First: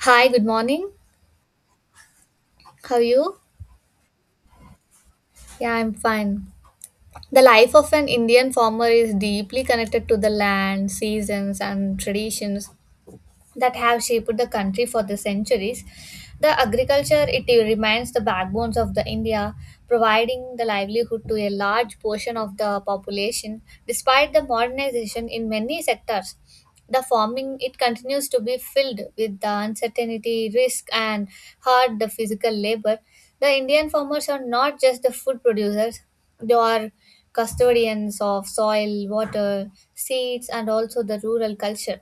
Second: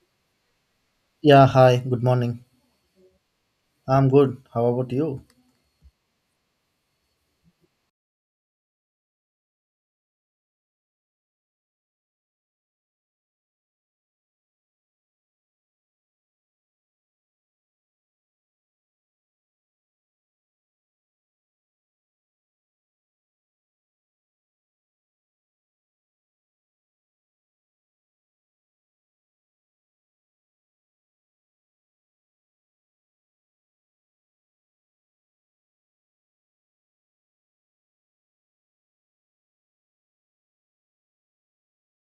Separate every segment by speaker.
Speaker 1: Hi, good morning.
Speaker 2: Yeah, hi, good morning.
Speaker 1: How are you?
Speaker 2: I'm good. How about you?
Speaker 1: Yeah, I'm fine. The life of an Indian farmer is deeply connected to the land, seasons, and traditions that have shaped the country for the centuries. The agriculture it remains the backbones of the India, providing the livelihood to a large portion of the population. Despite the modernization in many sectors, the farming it continues to be filled with the uncertainty, risk, and hard the physical labor. The Indian farmers are not just the food producers; they are custodians of soil, water, seeds, and also the rural culture.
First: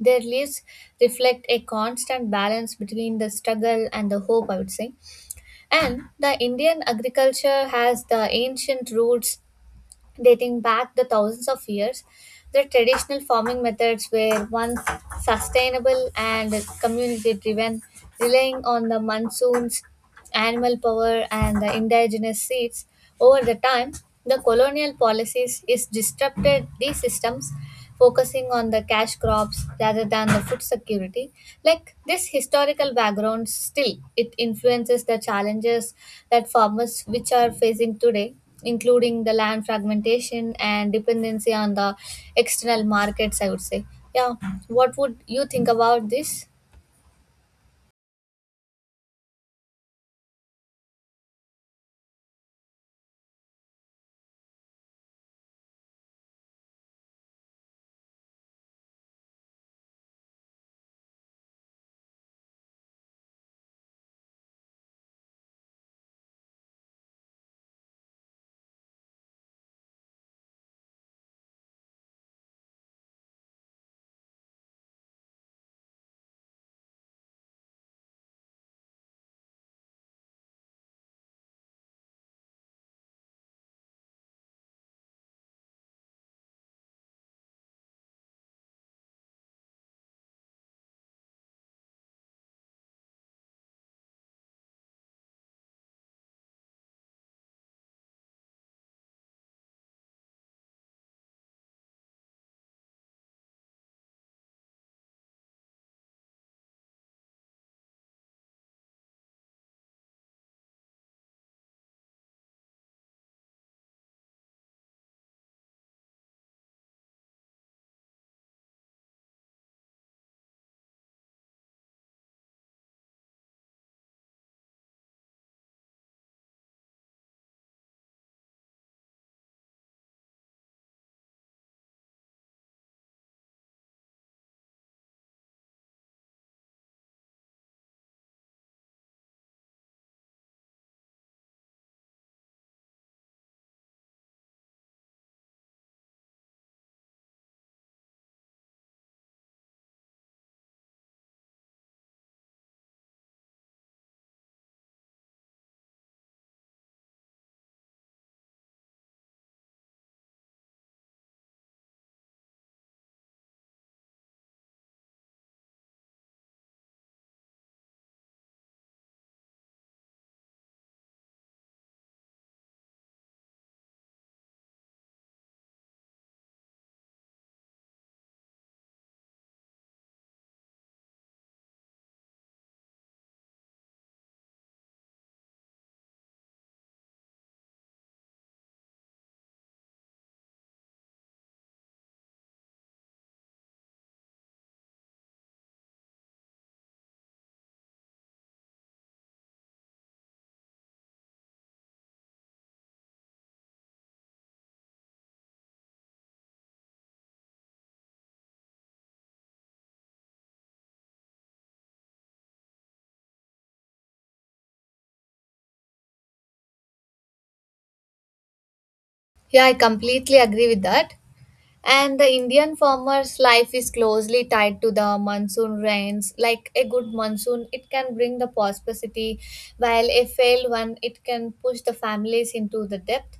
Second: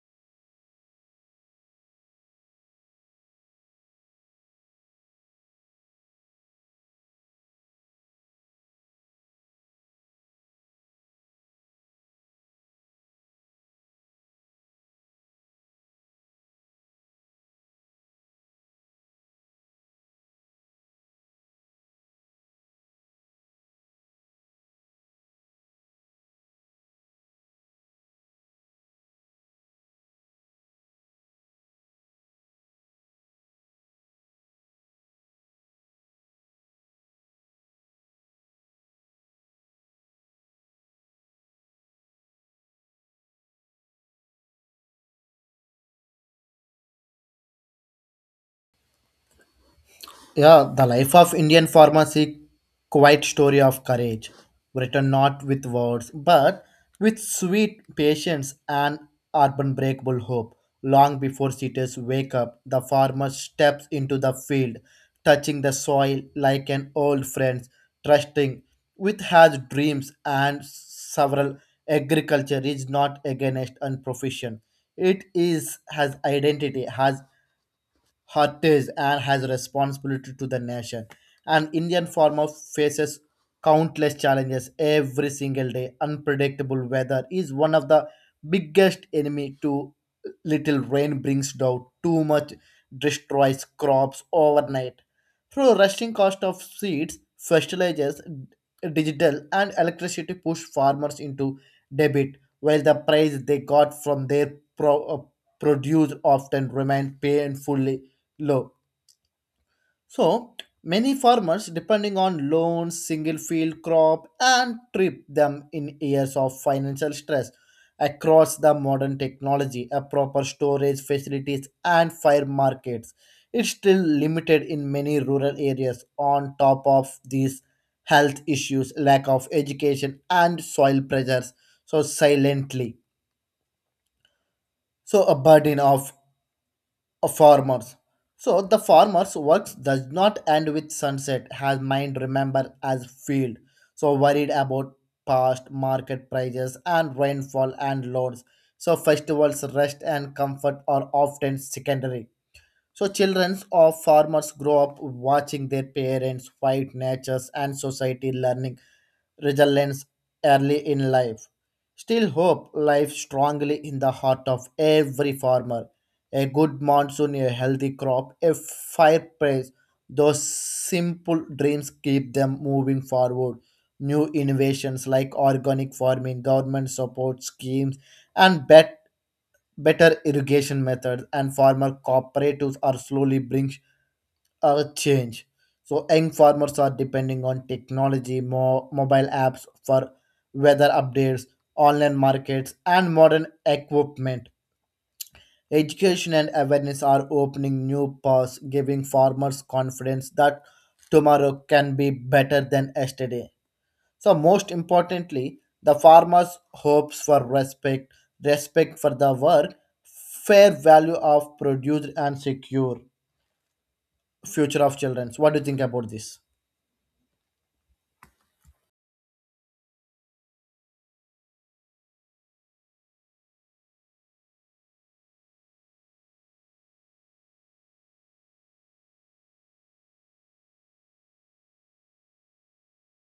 Speaker 1: Their lives reflect a constant balance between the struggle and the hope, I would say. And the Indian agriculture has the ancient roots dating back the thousands of years. The traditional farming methods were once sustainable and community driven, relying on the monsoons, animal power, and the indigenous seeds. Over the time, the colonial policies is disrupted these systems, focusing on the cash crops rather than the food security. Like this historical background, still it influences the challenges that farmers which are facing today, including the land fragmentation and dependency on the external markets, I would say. Yeah, what would you think about this?
Speaker 2: Yeah, the Life of Indian Pharmacy, Quiet Story of Courage, written not with words, but with sweet patience and unbreakable hope. Long before cities wake up, the farmer steps into the field, touching the soil like an old friend, trusting with his dreams and several. Agriculture is not against and profession. It is has identity, has heritage and has a responsibility to the nation. An Indian farmer faces countless challenges every single day. Unpredictable weather is one of the biggest enemy. Too little rain brings down. Too much destroys crops overnight. Through rushing cost of seeds, fertilizers, digital and electricity push farmers into debit, while the price they got from their produce often remain painfully low. So many farmers depending on loans, single field crop, and trip them in years of financial stress. Across the modern technology, a proper storage facilities and fire markets. It's still limited in many rural areas. On top of these health issues, lack of education and soil pressures. So silently. So a burden of farmers. So the farmer's works does not end with sunset, has mind remember as field. So worried about past market prices and rainfall and loads. So festivals, rest and comfort are often secondary. So children of farmers grow up watching their parents fight natures and society learning resilience early in life. Still, hope lies strongly in the heart of every farmer. A good monsoon, a healthy crop, a fireplace. Those simple dreams keep them moving forward. New innovations like organic farming, government support schemes, and better irrigation methods and farmer cooperatives are slowly bring change. So young farmers are depending on technology, mobile apps for weather updates, online markets, and modern equipment. Education and awareness are opening new paths, giving farmers confidence that tomorrow can be better than yesterday. So most importantly, the farmers hopes for respect, respect for the work, fair value of produced and secure future of children. So, what do you think about this?
Speaker 1: Yeah, I completely agree with that. And the Indian farmer's life is closely tied to the monsoon rains. Like a good monsoon, it can bring the prosperity, while a failed one, it can push the families into the depth.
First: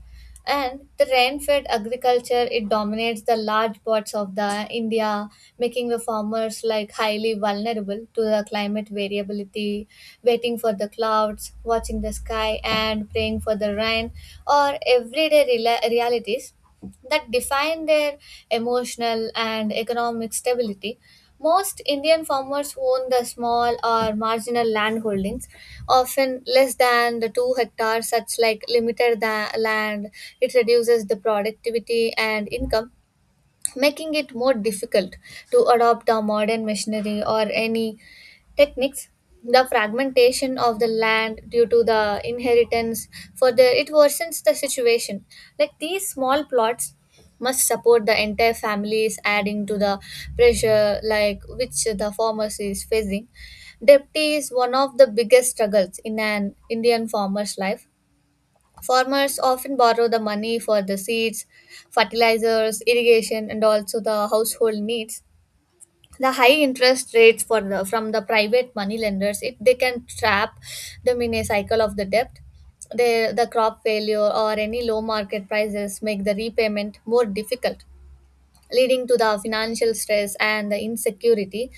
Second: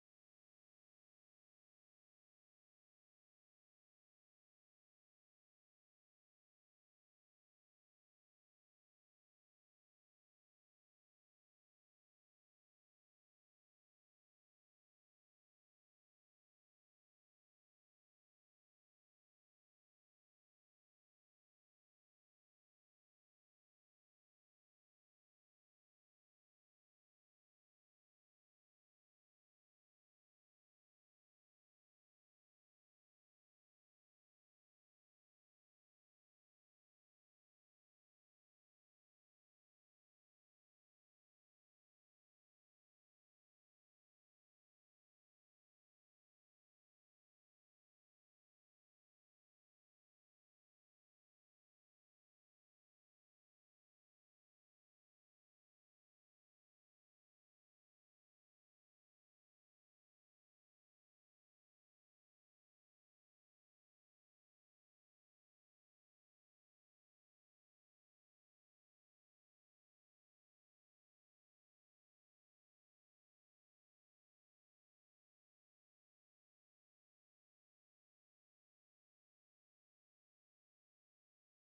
Speaker 1: And the rain-fed agriculture, it dominates the large parts of the India, making the farmers like highly vulnerable to the climate variability, waiting for the clouds, watching the sky, and praying for the rain, or everyday rela realities that define their emotional and economic stability. Most Indian farmers own the small or marginal land holdings, often less than the two hectares, such like limited land. It reduces the productivity and income, making it more difficult to adopt the modern machinery or any techniques. The fragmentation of the land due to the inheritance further it worsens the situation. Like these small plots must support the entire families, adding to the pressure like which the farmers is facing. Debt is one of the biggest struggles in an Indian farmer's life. Farmers often borrow the money for the seeds, fertilizers, irrigation, and also the household needs. The high interest rates for the, from the private money lenders, it, they can trap them in a cycle of the debt. They, the crop failure or any low market prices make the repayment more difficult, leading to the financial stress and the insecurity.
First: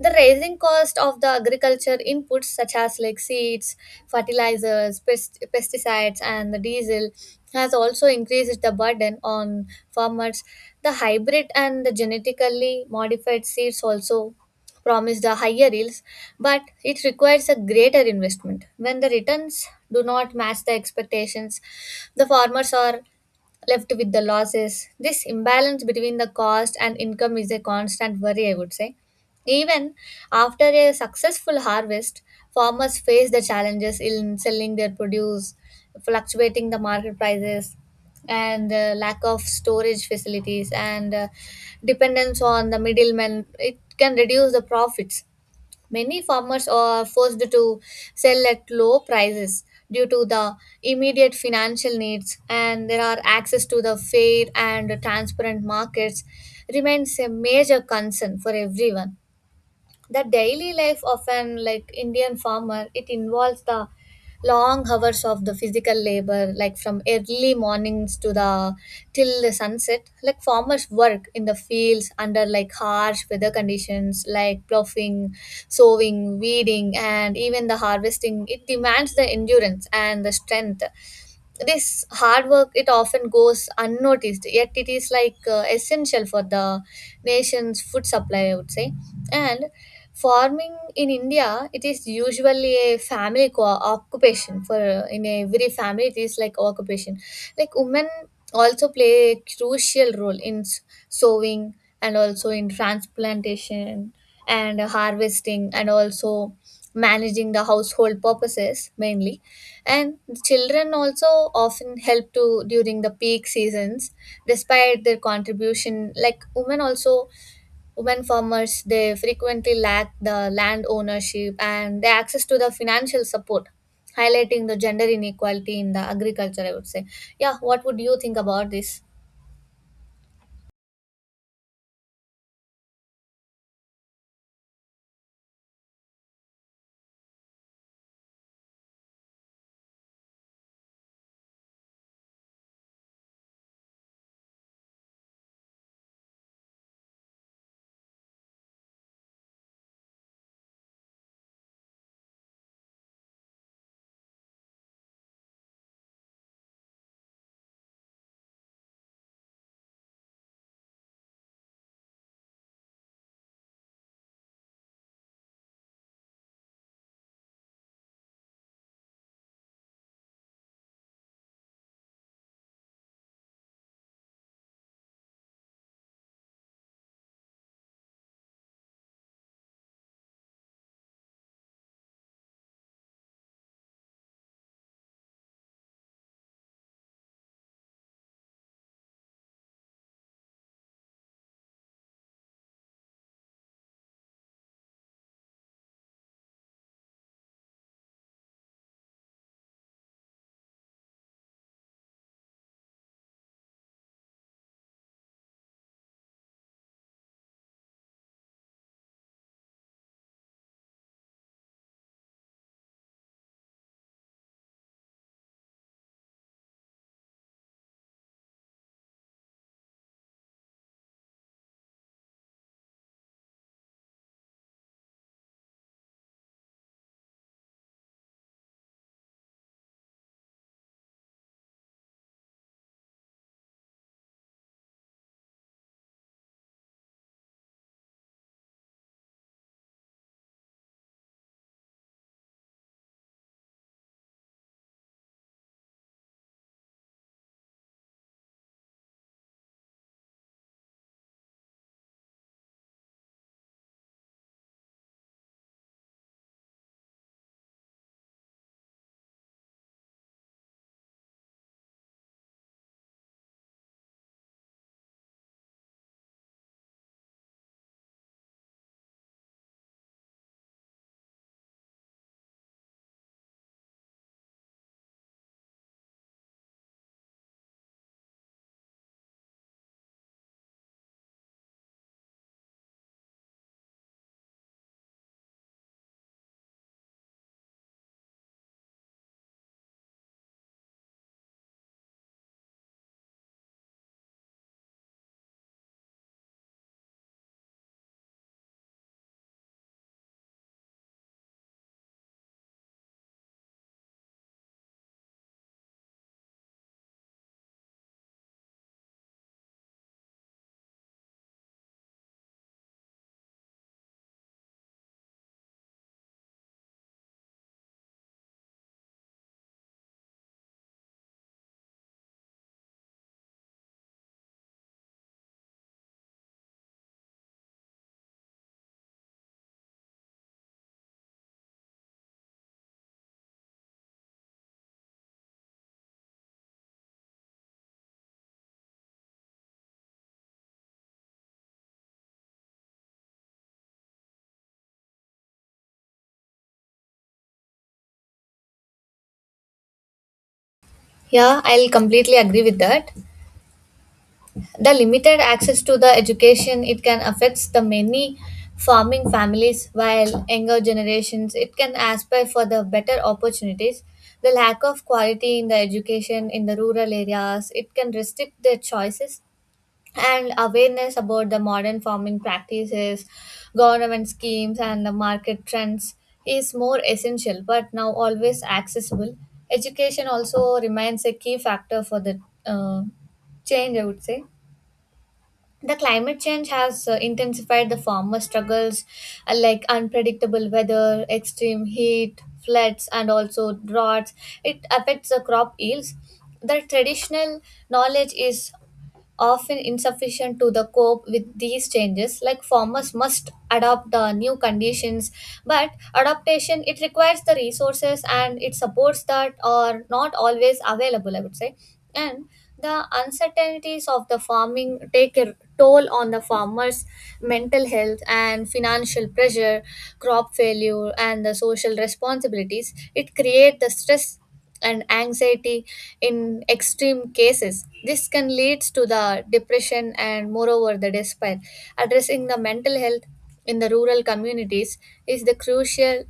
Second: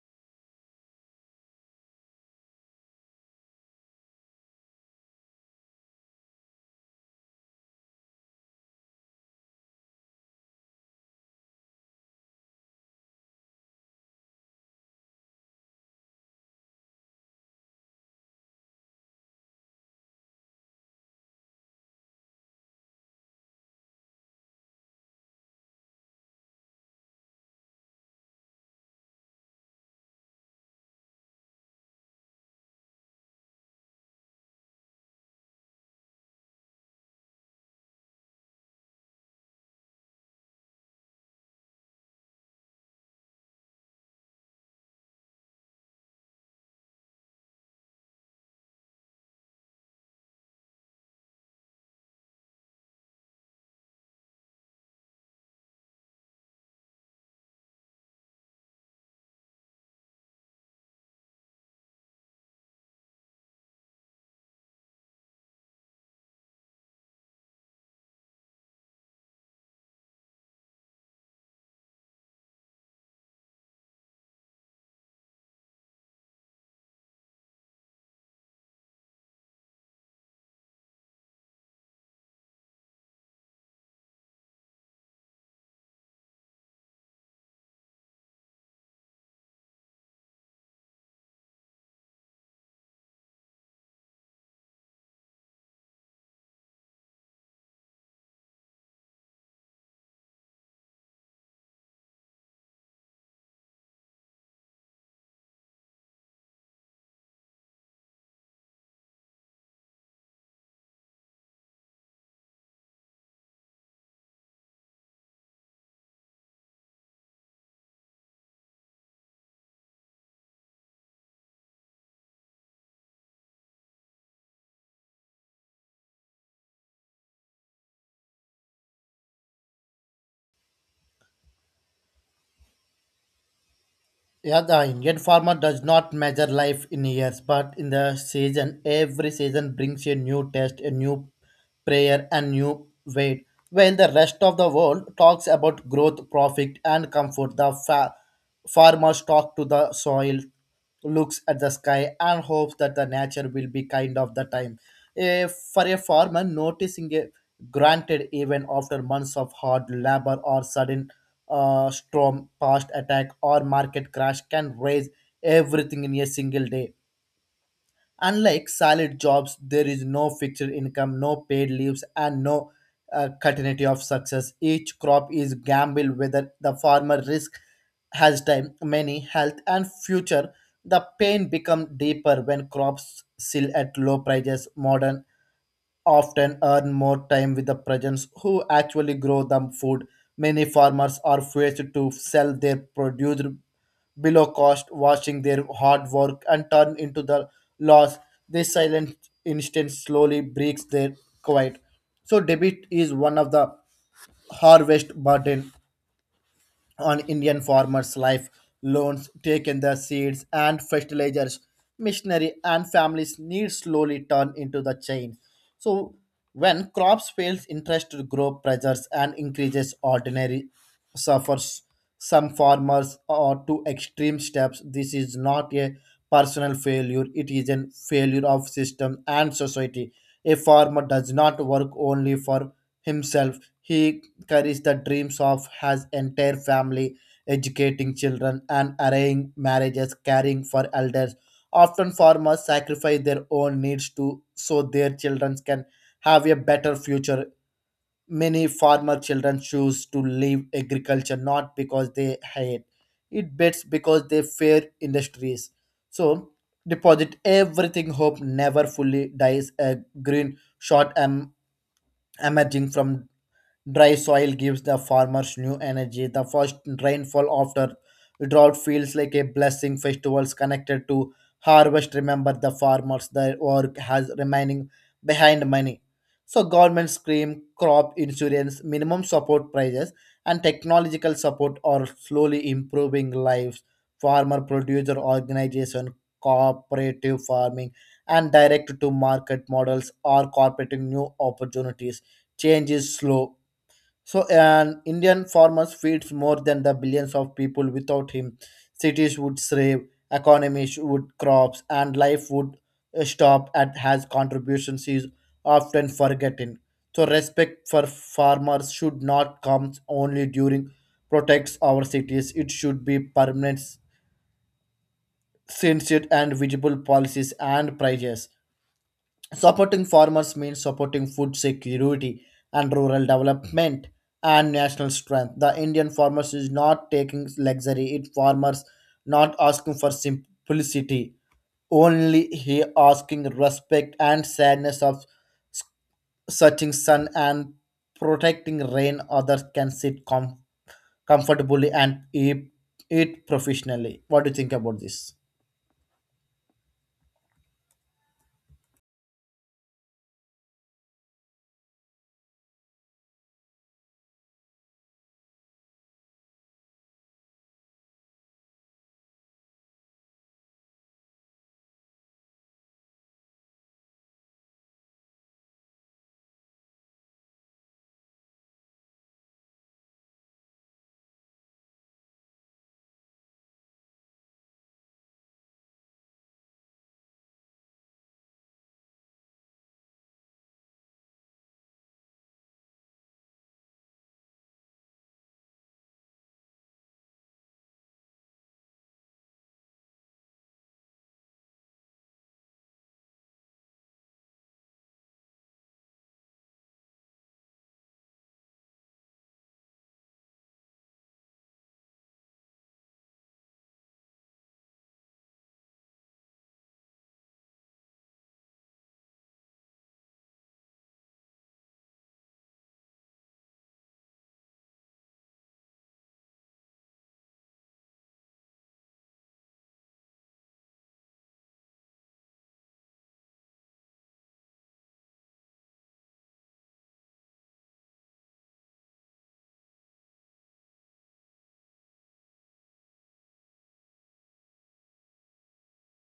Speaker 1: The rising cost of the agriculture inputs such as like seeds, fertilizers, pesticides, and the diesel has also increased the burden on farmers. The hybrid and the genetically modified seeds also promise the higher yields, but it requires a greater investment. When the returns do not match the expectations, the farmers are left with the losses. This imbalance between the cost and income is a constant worry, I would say. Even after a successful harvest, farmers face the challenges in selling their produce, fluctuating the market prices, and lack of storage facilities, and dependence on the middlemen. It can reduce the profits. Many farmers are forced to sell at low prices due to the immediate financial needs, and there are access to the fair and transparent markets remains a major concern for everyone. The daily life of an like Indian farmer it involves the long hours of the physical labor, like from early mornings to the till the sunset. Like farmers work in the fields under like harsh weather conditions, like ploughing, sowing, weeding, and even the harvesting, it demands the endurance and the strength. This hard work it often goes unnoticed, yet it is like essential for the nation's food supply, I would say. And farming in India it is usually a family occupation. For in every family it is like occupation, like women also play a crucial role in sowing, and also in transplantation and harvesting, and also managing the household purposes mainly. And children also often help to during the peak seasons. Despite their contribution, like women also, women farmers they frequently lack the land ownership and the access to the financial support, highlighting the gender inequality in the agriculture, I would say. Yeah, what would you think about this?
Speaker 2: Yeah, the Indian farmer does not measure life in years, but in the season. Every season brings a new test, a new prayer, and new weight. While the rest of the world talks about growth, profit, and comfort, the farmers talk to the soil, looks at the sky and hopes that the nature will be kind of the time. A, for a farmer, noticing a granted even after months of hard labor or sudden storm, past attack or market crash can raise everything in a single day. Unlike solid jobs, there is no fixed income, no paid leaves, and no continuity of success. Each crop is gamble whether the farmer risk has time, money, health, and future. The pain become deeper when crops sell at low prices. Modern often earn more time with the peasants who actually grow the food. Many farmers are forced to sell their produce below cost, watching their hard work and turn into the loss. This silent instant slowly breaks their quiet. So debit is one of the harvest burden on Indian farmers' life, loans taken the seeds and fertilizers, missionary and families needs slowly turn into the chain. So when crops fails, interest to grow pressures and increases ordinary suffers. Some farmers are to extreme steps. This is not a personal failure. It is a failure of system and society. A farmer does not work only for himself. He carries the dreams of his entire family, educating children and arranging marriages, caring for elders. Often farmers sacrifice their own needs to so their children can have a better future. Many farmer children choose to leave agriculture not because they hate it, but because they fear industries. So deposit everything hope never fully dies a green shot emerging from dry soil gives the farmers new energy. The first rainfall after drought feels like a blessing. Festivals connected to harvest remember the farmers. Their work has remaining behind money. So government scheme, crop insurance, minimum support prices, and technological support are slowly improving lives. Farmer producer organization, cooperative farming, and direct to market models are corporating new opportunities. Change is slow so an Indian farmers feeds more than the billions of people. Without him, cities would slave, economies would crops, and life would stop. At has contributions is often forgotten. So respect for farmers should not come only during protects our cities. It should be permanent, sincere, and visible policies and prices. Supporting farmers means supporting food security and rural development and national strength. The Indian farmers is not taking luxury. It farmers not asking for simplicity. Only he asking respect and sadness of s- searching sun and protecting rain. Others can sit comfortably and eat, eat professionally. What do you think about this?
Speaker 1: Yeah, I'll completely agree with that. The limited access to the education it can affect the many farming families, while younger generations it can aspire for the better opportunities. The lack of quality in the education in the rural areas it can restrict their choices, and awareness about the modern farming practices, government schemes, and the market trends is more essential but now always accessible. Education also remains a key factor for the uh, change, I would say. The climate change has intensified the farmer struggles, like unpredictable weather, extreme heat, floods, and also droughts, it affects the crop yields. The traditional knowledge is often insufficient to the cope with these changes. Like farmers must adopt the new conditions, but adaptation it requires the resources and it supports that are not always available, I would say. And the uncertainties of the farming take a toll on the farmers mental health and financial pressure. Crop failure and the social responsibilities it create the stress and anxiety. In extreme cases this can lead to the depression and moreover the despair. Addressing the mental health in the rural communities is the crucial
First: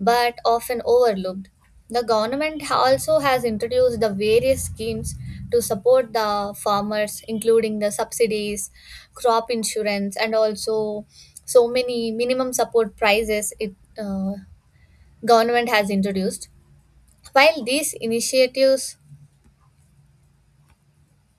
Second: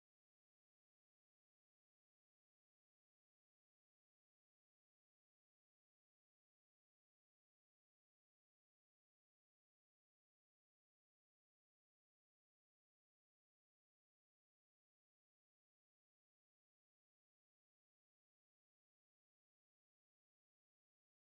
Speaker 1: but often overlooked. The government also has introduced the various schemes to support the farmers, including the subsidies, crop insurance, and also so many minimum support prices. It uh, government has introduced. While these initiatives